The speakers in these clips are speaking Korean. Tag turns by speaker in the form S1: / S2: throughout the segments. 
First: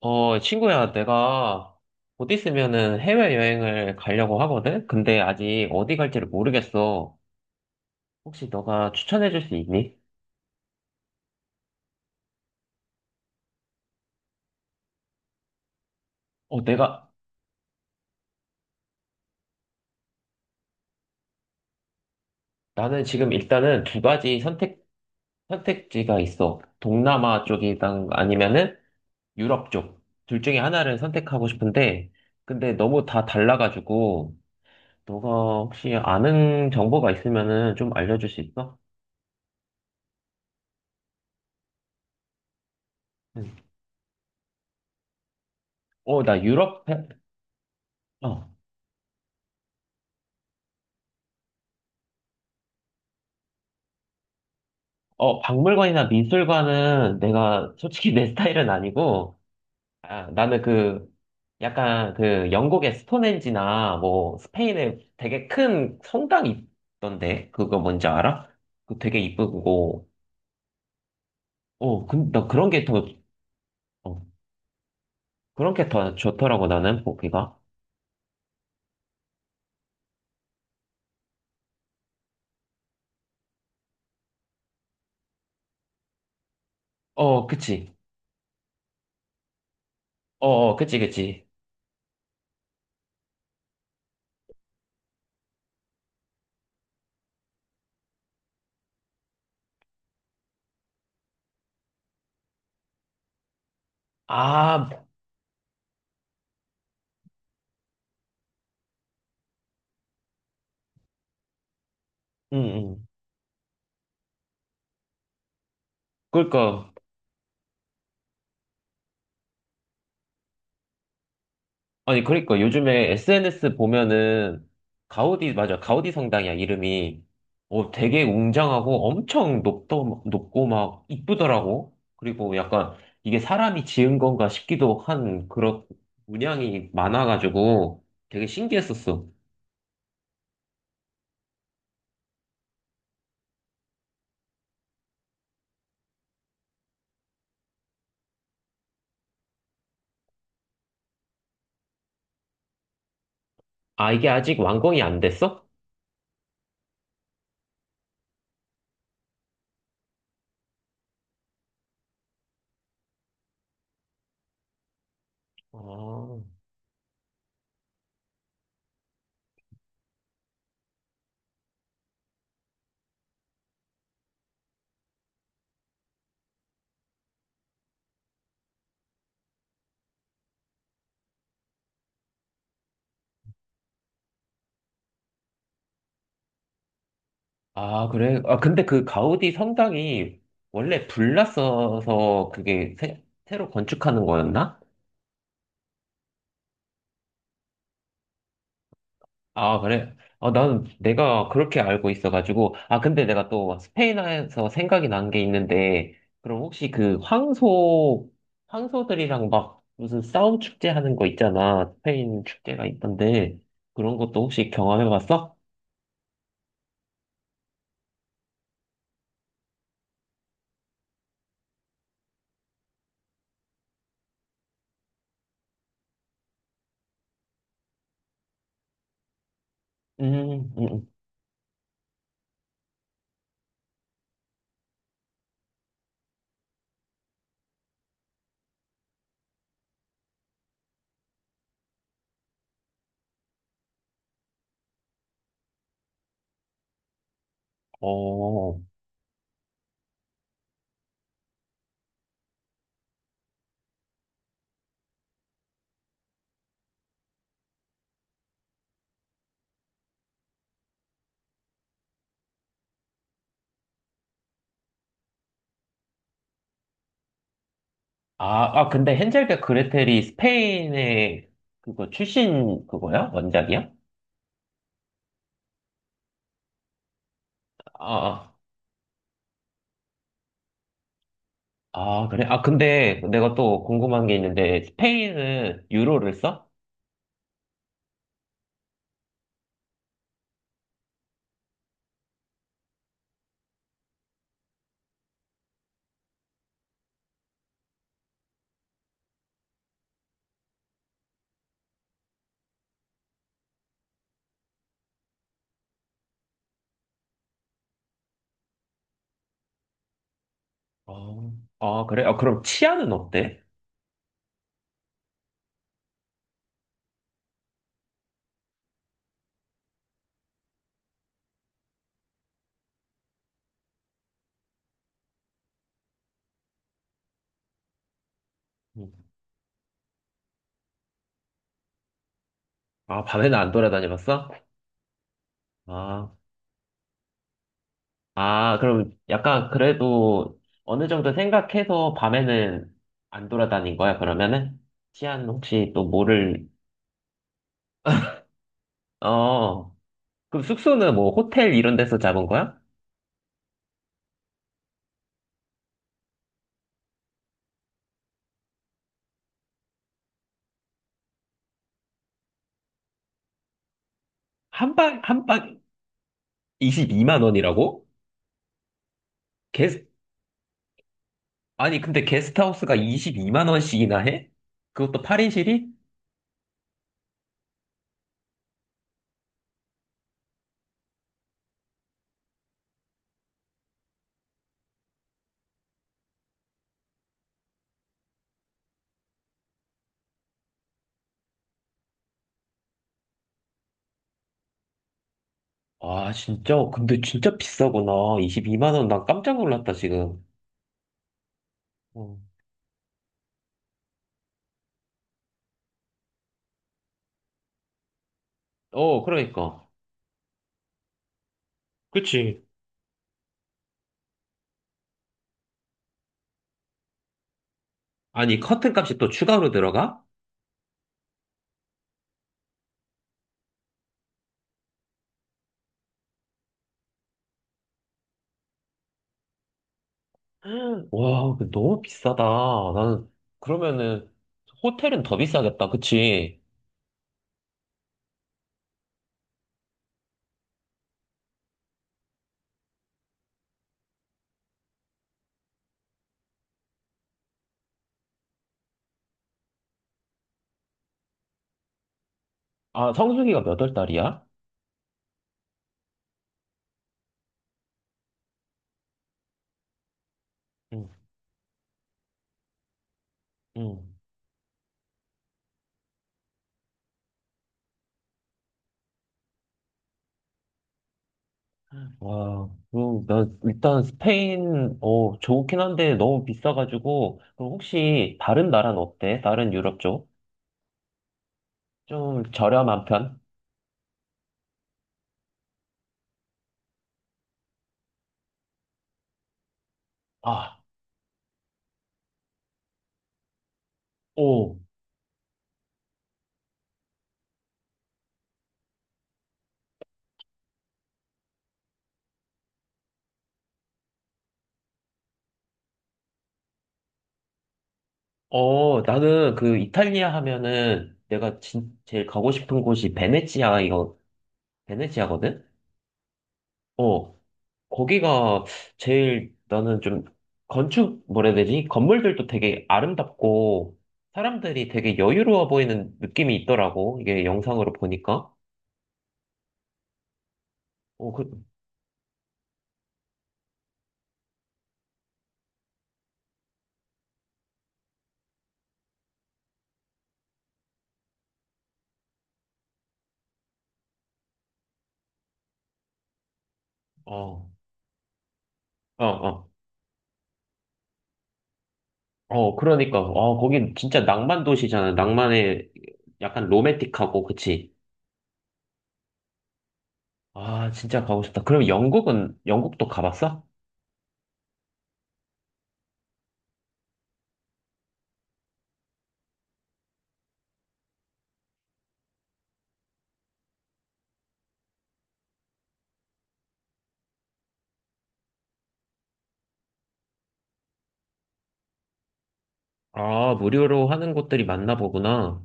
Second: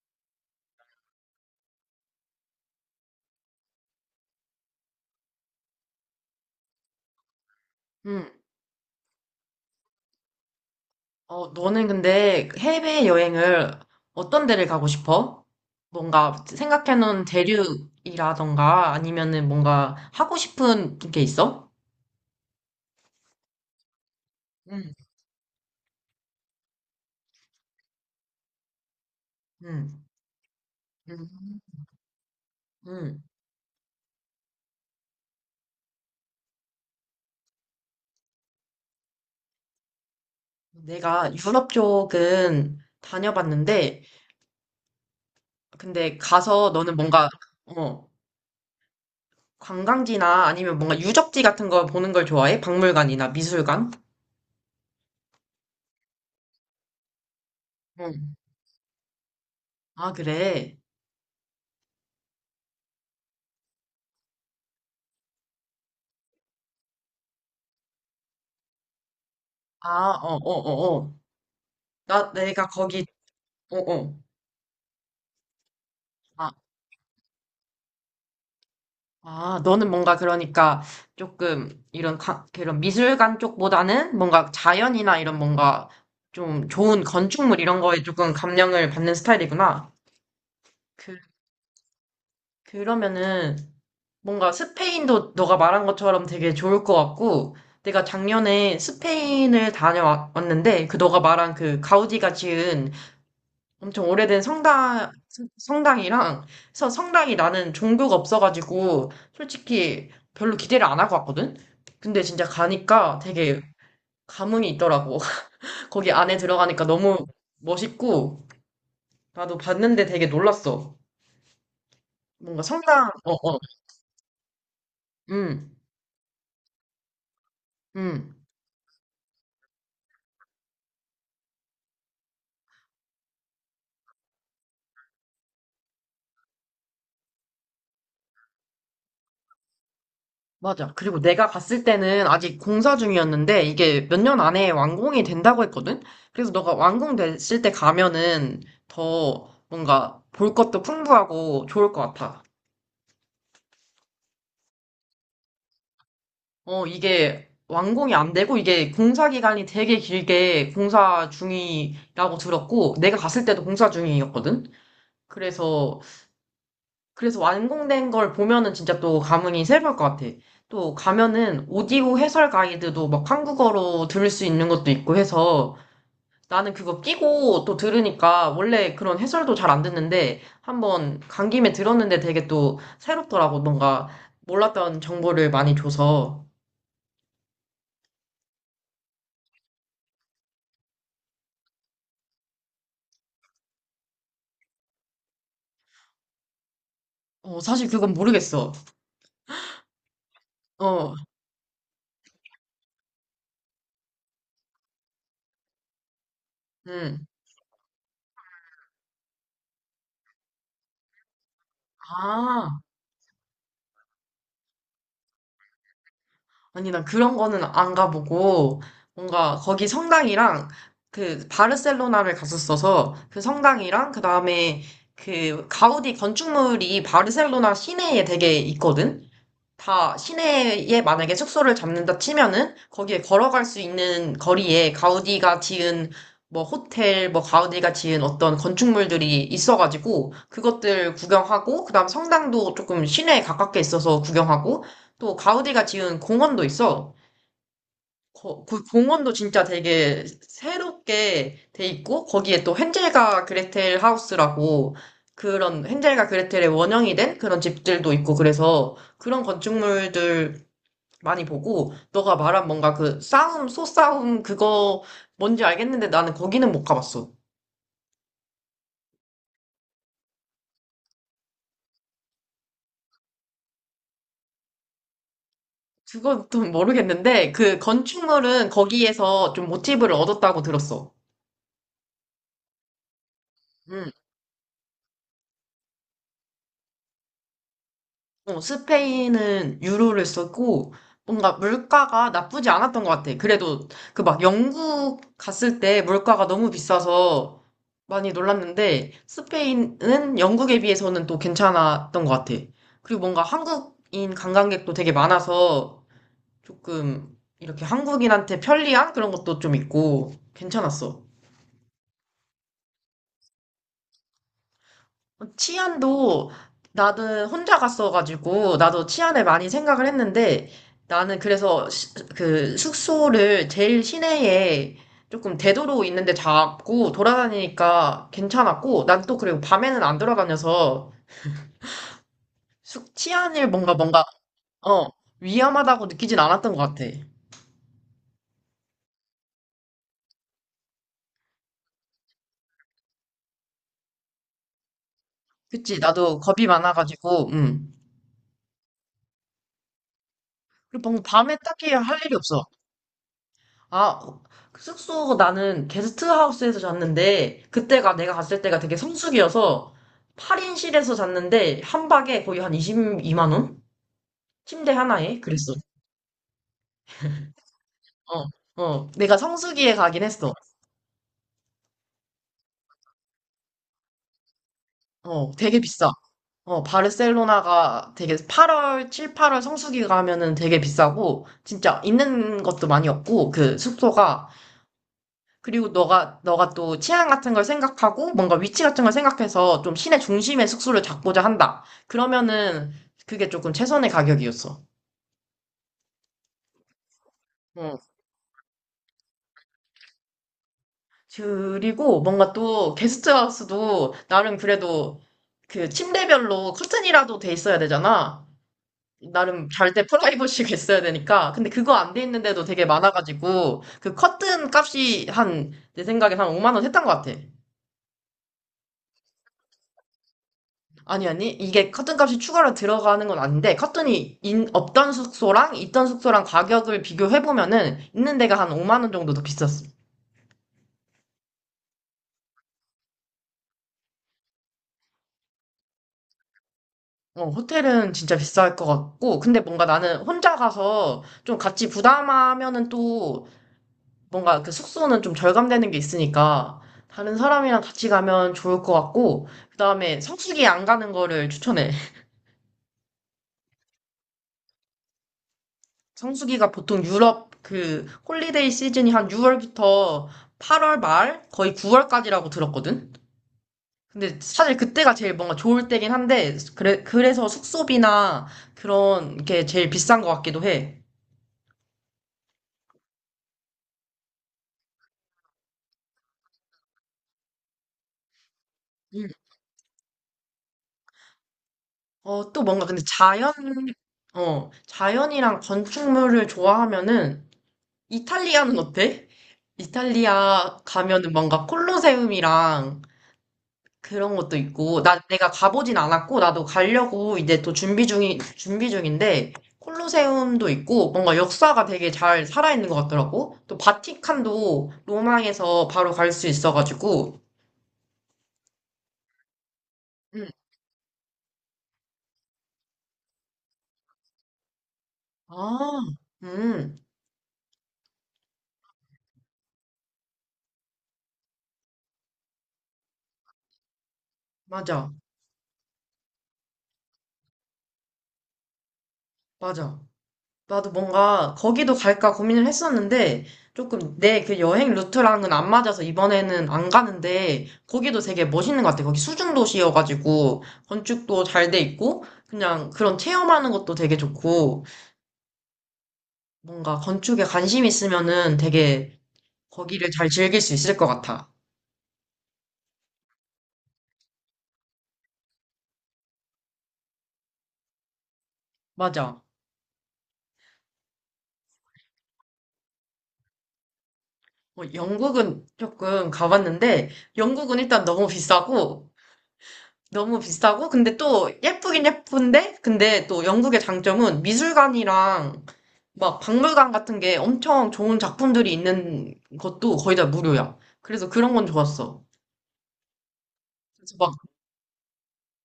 S1: 친구야, 내가 곧 있으면은 해외여행을 가려고 하거든? 근데 아직 어디 갈지를 모르겠어.
S2: 응
S1: 혹시 너가 추천해줄 수 있니?
S2: 너는 근데 해외여행을 어떤 데를 가고 싶어? 뭔가
S1: 어, 내가,
S2: 생각해놓은 대륙이라던가 아니면은 뭔가 하고 싶은 게 있어?
S1: 나는 지금 일단은
S2: 응
S1: 선택지가 있어. 동남아 쪽이랑 아니면은 유럽
S2: 응
S1: 쪽. 둘 중에 하나를 선택하고
S2: 응
S1: 싶은데, 근데 너무
S2: 응.
S1: 다 달라가지고, 너가 혹시 아는 정보가 있으면은 좀 알려줄 수 있어?
S2: 내가 유럽 쪽은
S1: 응.
S2: 다녀봤는데, 근데
S1: 어, 나
S2: 가서
S1: 유럽,
S2: 너는 뭔가, 어,
S1: 어.
S2: 관광지나 아니면 뭔가 유적지 같은 거 보는 걸 좋아해? 박물관이나 미술관?
S1: 어, 박물관이나 미술관은 내가 솔직히 내
S2: 응.
S1: 스타일은 아니고,
S2: 아,
S1: 아, 나는
S2: 그래.
S1: 그, 약간 그 영국의 스톤헨지나 뭐 스페인에 되게 큰 성당이 있던데, 그거 뭔지 알아? 그 되게
S2: 아,
S1: 이쁘고,
S2: 어, 어, 어, 어.
S1: 나
S2: 내가
S1: 그런 게
S2: 거기,
S1: 더,
S2: 어, 어.
S1: 어, 그런 게 더
S2: 아,
S1: 좋더라고, 나는, 보기가.
S2: 아, 너는 뭔가 그러니까 조금 이런 그런 미술관 쪽보다는 뭔가 자연이나 이런 뭔가 좀 좋은
S1: 어,
S2: 건축물 이런
S1: 그치.
S2: 거에 조금 감명을 받는 스타일이구나.
S1: 그치,
S2: 그,
S1: 그치.
S2: 그러면은 뭔가 스페인도 너가 말한 것처럼 되게 좋을 것 같고, 내가 작년에 스페인을 다녀왔는데 그 너가 말한 그 가우디가 지은 엄청 오래된
S1: 아,
S2: 성당, 당이랑 그래서 성당이 나는 종교가 없어가지고, 솔직히 별로 기대를 안 하고 왔거든? 근데 진짜
S1: 응, 응.
S2: 가니까 되게 감흥이 있더라고. 거기 안에 들어가니까
S1: 그니까,
S2: 너무 멋있고, 나도 봤는데 되게 놀랐어.
S1: 아니, 그러니까
S2: 뭔가
S1: 요즘에
S2: 성당, 어, 어,
S1: SNS 보면은 가우디,
S2: 음,
S1: 맞아. 가우디 성당이야, 이름이. 어, 되게
S2: 음.
S1: 웅장하고 엄청 높고 막 이쁘더라고. 그리고 약간 이게 사람이 지은 건가 싶기도 한 그런 문양이 많아가지고 되게 신기했었어.
S2: 맞아. 그리고 내가 갔을 때는 아직 공사 중이었는데 이게 몇 년 안에 완공이 된다고 했거든? 그래서 너가 완공됐을 때 가면은 더 뭔가 볼 것도 풍부하고 좋을 것 같아.
S1: 아, 이게 아직 완공이 안 됐어?
S2: 어, 이게 완공이 안 되고 이게 공사 기간이 되게 길게 공사 중이라고 들었고 내가 갔을 때도 공사 중이었거든? 그래서,
S1: 아,
S2: 그래서 완공된 걸 보면은 진짜 또 감흥이 새로울 것 같아. 또 가면은 오디오 해설 가이드도 막 한국어로 들을 수 있는 것도 있고 해서, 나는 그거 끼고 또 들으니까 원래 그런 해설도 잘 안 듣는데 한 번 간 김에 들었는데 되게 또 새롭더라고. 뭔가 몰랐던 정보를 많이 줘서.
S1: 아, 그래? 아, 근데 그 가우디 성당이 원래 불났어서 그게 새로 건축하는 거였나?
S2: 어, 사실 그건 모르겠어.
S1: 아, 그래? 아, 나는
S2: 어,
S1: 내가 그렇게 알고 있어가지고. 아, 근데 내가 또 스페인에서 생각이 난 게 있는데, 그럼 혹시 그
S2: 음.
S1: 황소, 황소들이랑 막 무슨 싸움 축제 하는 거 있잖아. 스페인
S2: 아,
S1: 축제가 있던데, 그런 것도 혹시 경험해봤어?
S2: 아니, 난 그런 거는 안 가보고 뭔가 거기 성당이랑 그 바르셀로나를 갔었어서 그 성당이랑 그 다음에 그 가우디 건축물이 바르셀로나 시내에 되게 있거든? 다
S1: 음, 음,
S2: 시내에
S1: 음.
S2: 만약에 숙소를 잡는다 치면은 거기에 걸어갈 수 있는 거리에 가우디가 지은 뭐 호텔, 뭐 가우디가 지은 어떤 건축물들이 있어가지고 그것들 구경하고 그다음 성당도 조금 시내에 가깝게 있어서 구경하고 또 가우디가 지은 공원도 있어.
S1: 어.
S2: 그 공원도 진짜 되게 새롭게 돼 있고, 거기에 또 헨젤과 그레텔 하우스라고 그런 헨젤과 그레텔의 원형이 된 그런 집들도 있고 그래서 그런 건축물들 많이 보고, 너가 말한 뭔가 그 싸움, 소싸움 그거 뭔지 알겠는데 나는 거기는 못 가봤어.
S1: 아, 아, 근데 헨젤과 그레텔이 스페인의 그거 출신 그거야? 원작이야?
S2: 그것도 모르겠는데, 그
S1: 아, 아,
S2: 건축물은 거기에서 좀 모티브를 얻었다고 들었어.
S1: 아, 그래? 아, 근데 내가 또
S2: 음.
S1: 궁금한 게 있는데, 스페인은 유로를 써?
S2: 어, 스페인은 유로를 썼고, 뭔가 물가가 나쁘지 않았던 것 같아. 그래도 그 막 영국 갔을 때 물가가 너무 비싸서 많이 놀랐는데, 스페인은 영국에 비해서는 또 괜찮았던 것 같아. 그리고 뭔가 한국인 관광객도 되게 많아서 조금 이렇게 한국인한테 편리한 그런 것도 좀 있고 괜찮았어.
S1: 어. 아, 그래? 아, 그럼 치아는 어때?
S2: 치안도 나는 혼자 갔어가지고 나도 치안에 많이 생각을 했는데, 나는 그래서 그 숙소를 제일 시내에 조금 대도로 있는데 잡고 돌아다니니까 괜찮았고, 난
S1: 음.
S2: 또 그리고 밤에는 안 돌아다녀서 숙
S1: 아, 밤에는
S2: 치안일
S1: 안
S2: 뭔가 뭔가
S1: 돌아다녀봤어?
S2: 어 위험하다고
S1: 아,
S2: 느끼진 않았던 것 같아.
S1: 아, 그럼 약간 그래도 어느 정도 생각해서 밤에는 안 돌아다닌 거야, 그러면은? 치안 혹시
S2: 그치,
S1: 또
S2: 나도
S1: 뭐를,
S2: 겁이 많아가지고
S1: 어, 그럼
S2: 그리고
S1: 숙소는
S2: 뭔가
S1: 뭐
S2: 밤에
S1: 호텔
S2: 딱히
S1: 이런 데서
S2: 할 일이
S1: 잡은
S2: 없어.
S1: 거야?
S2: 아, 그 숙소 나는 게스트하우스에서 잤는데, 그때가 내가 갔을 때가 되게 성수기여서, 8인실에서 잤는데, 한 박에 거의 한 22만 원? 침대 하나에?
S1: 한
S2: 그랬어.
S1: 박 22만 원이라고?
S2: 어, 어. 내가 성수기에
S1: 게스,
S2: 가긴 했어.
S1: 아니, 근데 게스트하우스가 22만 원씩이나 해? 그것도 파인
S2: 어,
S1: 실
S2: 되게
S1: 이
S2: 비싸. 어, 바르셀로나가 되게 8월, 7, 8월 성수기 가면은 되게 비싸고, 진짜 있는 것도 많이 없고, 그 숙소가 그리고 너가 또 취향 같은 걸 생각하고 뭔가 위치 같은 걸 생각해서 좀 시내 중심의 숙소를 잡고자 한다. 그러면은 그게 조금 최선의 가격이었어.
S1: 아, 진짜? 근데 진짜
S2: 응.
S1: 비싸구나. 22만 원, 난 깜짝 놀랐다, 지금.
S2: 그리고
S1: 어,
S2: 뭔가 또 게스트하우스도 나름 그래도 그 침대별로 커튼이라도 돼 있어야 되잖아. 나름
S1: 그러니까.
S2: 잘 때 프라이버시가 있어야 되니까. 근데 그거 안 돼
S1: 그치.
S2: 있는데도 되게 많아가지고 그 커튼 값이 한, 내 생각에 한 5만 원 했던 것 같아.
S1: 아니, 커튼 값이 또 추가로 들어가?
S2: 아니, 아니. 이게 커튼값이 추가로 들어가는 건 아닌데, 커튼이 없던 숙소랑 있던 숙소랑 가격을 비교해보면은, 있는 데가 한 5만 원 정도 더 비쌌어.
S1: 와, 근데 너무 비싸다. 나는, 그러면은, 호텔은 더 비싸겠다. 그치?
S2: 어, 호텔은 진짜 비쌀 것 같고, 근데 뭔가 나는 혼자 가서 좀 같이 부담하면은 또, 뭔가 그 숙소는 좀 절감되는 게 있으니까, 다른 사람이랑 같이 가면 좋을 것 같고, 그 다음에 성수기 안 가는 거를 추천해.
S1: 아, 성수기가 몇월 달이야?
S2: 성수기가 보통 유럽 그 홀리데이 시즌이 한 6월부터 8월
S1: 응,
S2: 말 거의 9월까지라고 들었거든?
S1: 응.
S2: 근데 사실 그때가 제일 뭔가 좋을 때긴 한데, 그래서 숙소비나 그런 게 제일 비싼 것 같기도 해.
S1: 와, 그럼 나 일단 스페인, 어, 좋긴 한데 너무 비싸가지고, 그럼 혹시 다른 나라는
S2: 음.
S1: 어때? 다른 유럽 쪽? 좀
S2: 어, 또 뭔가 근데
S1: 저렴한 편?
S2: 자연, 어, 자연이랑 건축물을 좋아하면은 이탈리아는 어때? 이탈리아
S1: 아,
S2: 가면은 뭔가 콜로세움이랑 그런 것도
S1: 오.
S2: 있고, 내가 가보진 않았고, 나도 가려고 이제 또 준비 중인데, 콜로세움도 있고, 뭔가 역사가 되게 잘 살아있는 것 같더라고. 또 바티칸도 로마에서 바로 갈 수 있어가지고,
S1: 어, 나는 그 이탈리아
S2: 음,
S1: 하면은 내가 진, 제일 가고 싶은 곳이 베네치아, 이거, 베네치아거든?
S2: 아, 음,
S1: 어, 거기가 제일 나는 좀 건축, 뭐라 해야 되지? 건물들도 되게 아름답고 사람들이
S2: 맞아,
S1: 되게 여유로워 보이는 느낌이 있더라고. 이게 영상으로 보니까.
S2: 맞아. 나도
S1: 어, 그,
S2: 뭔가 거기도 갈까 고민을 했었는데 조금 내 그 여행 루트랑은 안 맞아서 이번에는 안 가는데, 거기도 되게 멋있는 것 같아. 거기 수중 도시여가지고 건축도 잘 돼 있고 그냥 그런 체험하는 것도 되게 좋고, 뭔가 건축에
S1: 어,
S2: 관심 있으면은 되게
S1: 어.
S2: 거기를 잘 즐길 수 있을 것 같아.
S1: 어, 그러니까. 어, 거긴 진짜 낭만 도시잖아. 낭만의 약간 로맨틱하고, 그치?
S2: 맞아.
S1: 아, 진짜 가고 싶다. 그럼 영국은, 영국도 가봤어?
S2: 뭐 영국은 조금 가봤는데 영국은 일단 너무 비싸고 너무 비싸고, 근데 또 예쁘긴 예쁜데, 근데 또 영국의 장점은 미술관이랑 막 박물관 같은 게 엄청 좋은 작품들이 있는 것도 거의 다 무료야. 그래서 그런 건 좋았어.
S1: 아, 무료로
S2: 그래서
S1: 하는
S2: 막,
S1: 곳들이 많나 보구나.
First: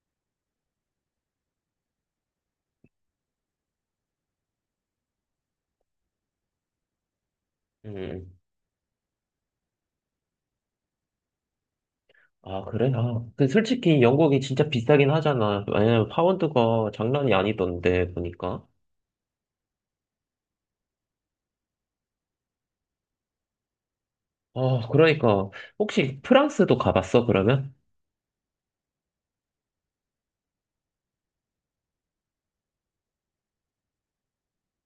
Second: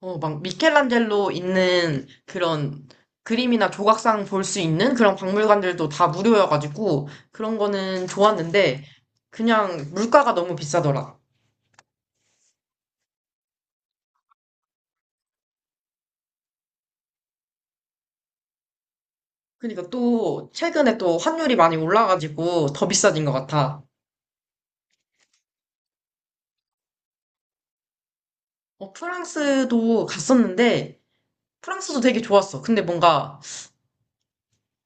S2: 어, 막 미켈란젤로 있는 그런 그림이나 조각상 볼 수 있는 그런 박물관들도 다 무료여가지고 그런 거는
S1: 음.
S2: 좋았는데, 그냥 물가가 너무 비싸더라.
S1: 아, 그래? 아, 그 솔직히 영국이 진짜 비싸긴 하잖아. 왜냐면 파운드가 장난이 아니던데, 보니까.
S2: 그러니까 또 최근에 또 환율이 많이 올라가지고 더 비싸진 것 같아.
S1: 아, 그러니까. 혹시 프랑스도 가봤어, 그러면?
S2: 어, 프랑스도 갔었는데, 프랑스도 되게 좋았어. 근데 뭔가,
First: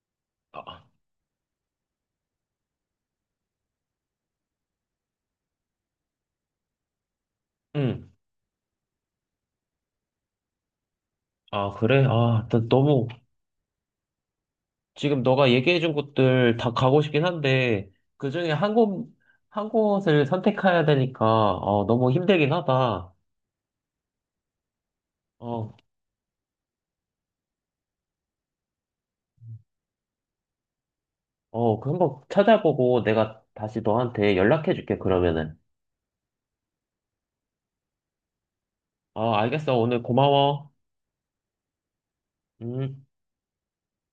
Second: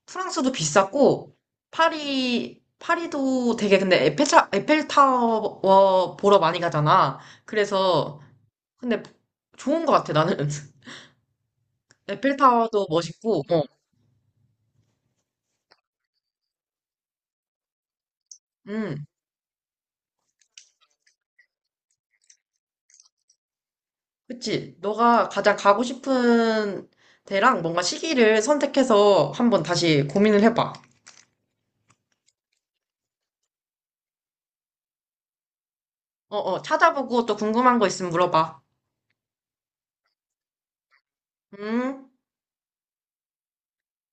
S2: 프랑스도
S1: 아,
S2: 비쌌고, 파리도 되게 근데 에펠타워 보러 많이 가잖아.
S1: 응.
S2: 그래서, 근데 좋은 것 같아, 나는.
S1: 아, 그래? 아, 나
S2: 에펠타워도
S1: 너무,
S2: 멋있고, 어,
S1: 지금 너가 얘기해준 곳들 다 가고 싶긴 한데, 그 중에 한
S2: 음,
S1: 곳, 한 곳을 선택해야 되니까, 어, 너무 힘들긴 하다.
S2: 그치. 너가 가장
S1: 어,
S2: 가고 싶은 데랑 뭔가 시기를 선택해서 한번 다시 고민을 해봐.
S1: 그 한번 찾아보고 내가 다시 너한테 연락해줄게, 그러면은.
S2: 어, 어, 찾아보고 또 궁금한 거 있으면 물어봐.
S1: 어, 알겠어. 오늘 고마워.
S2: 음.
S1: 음.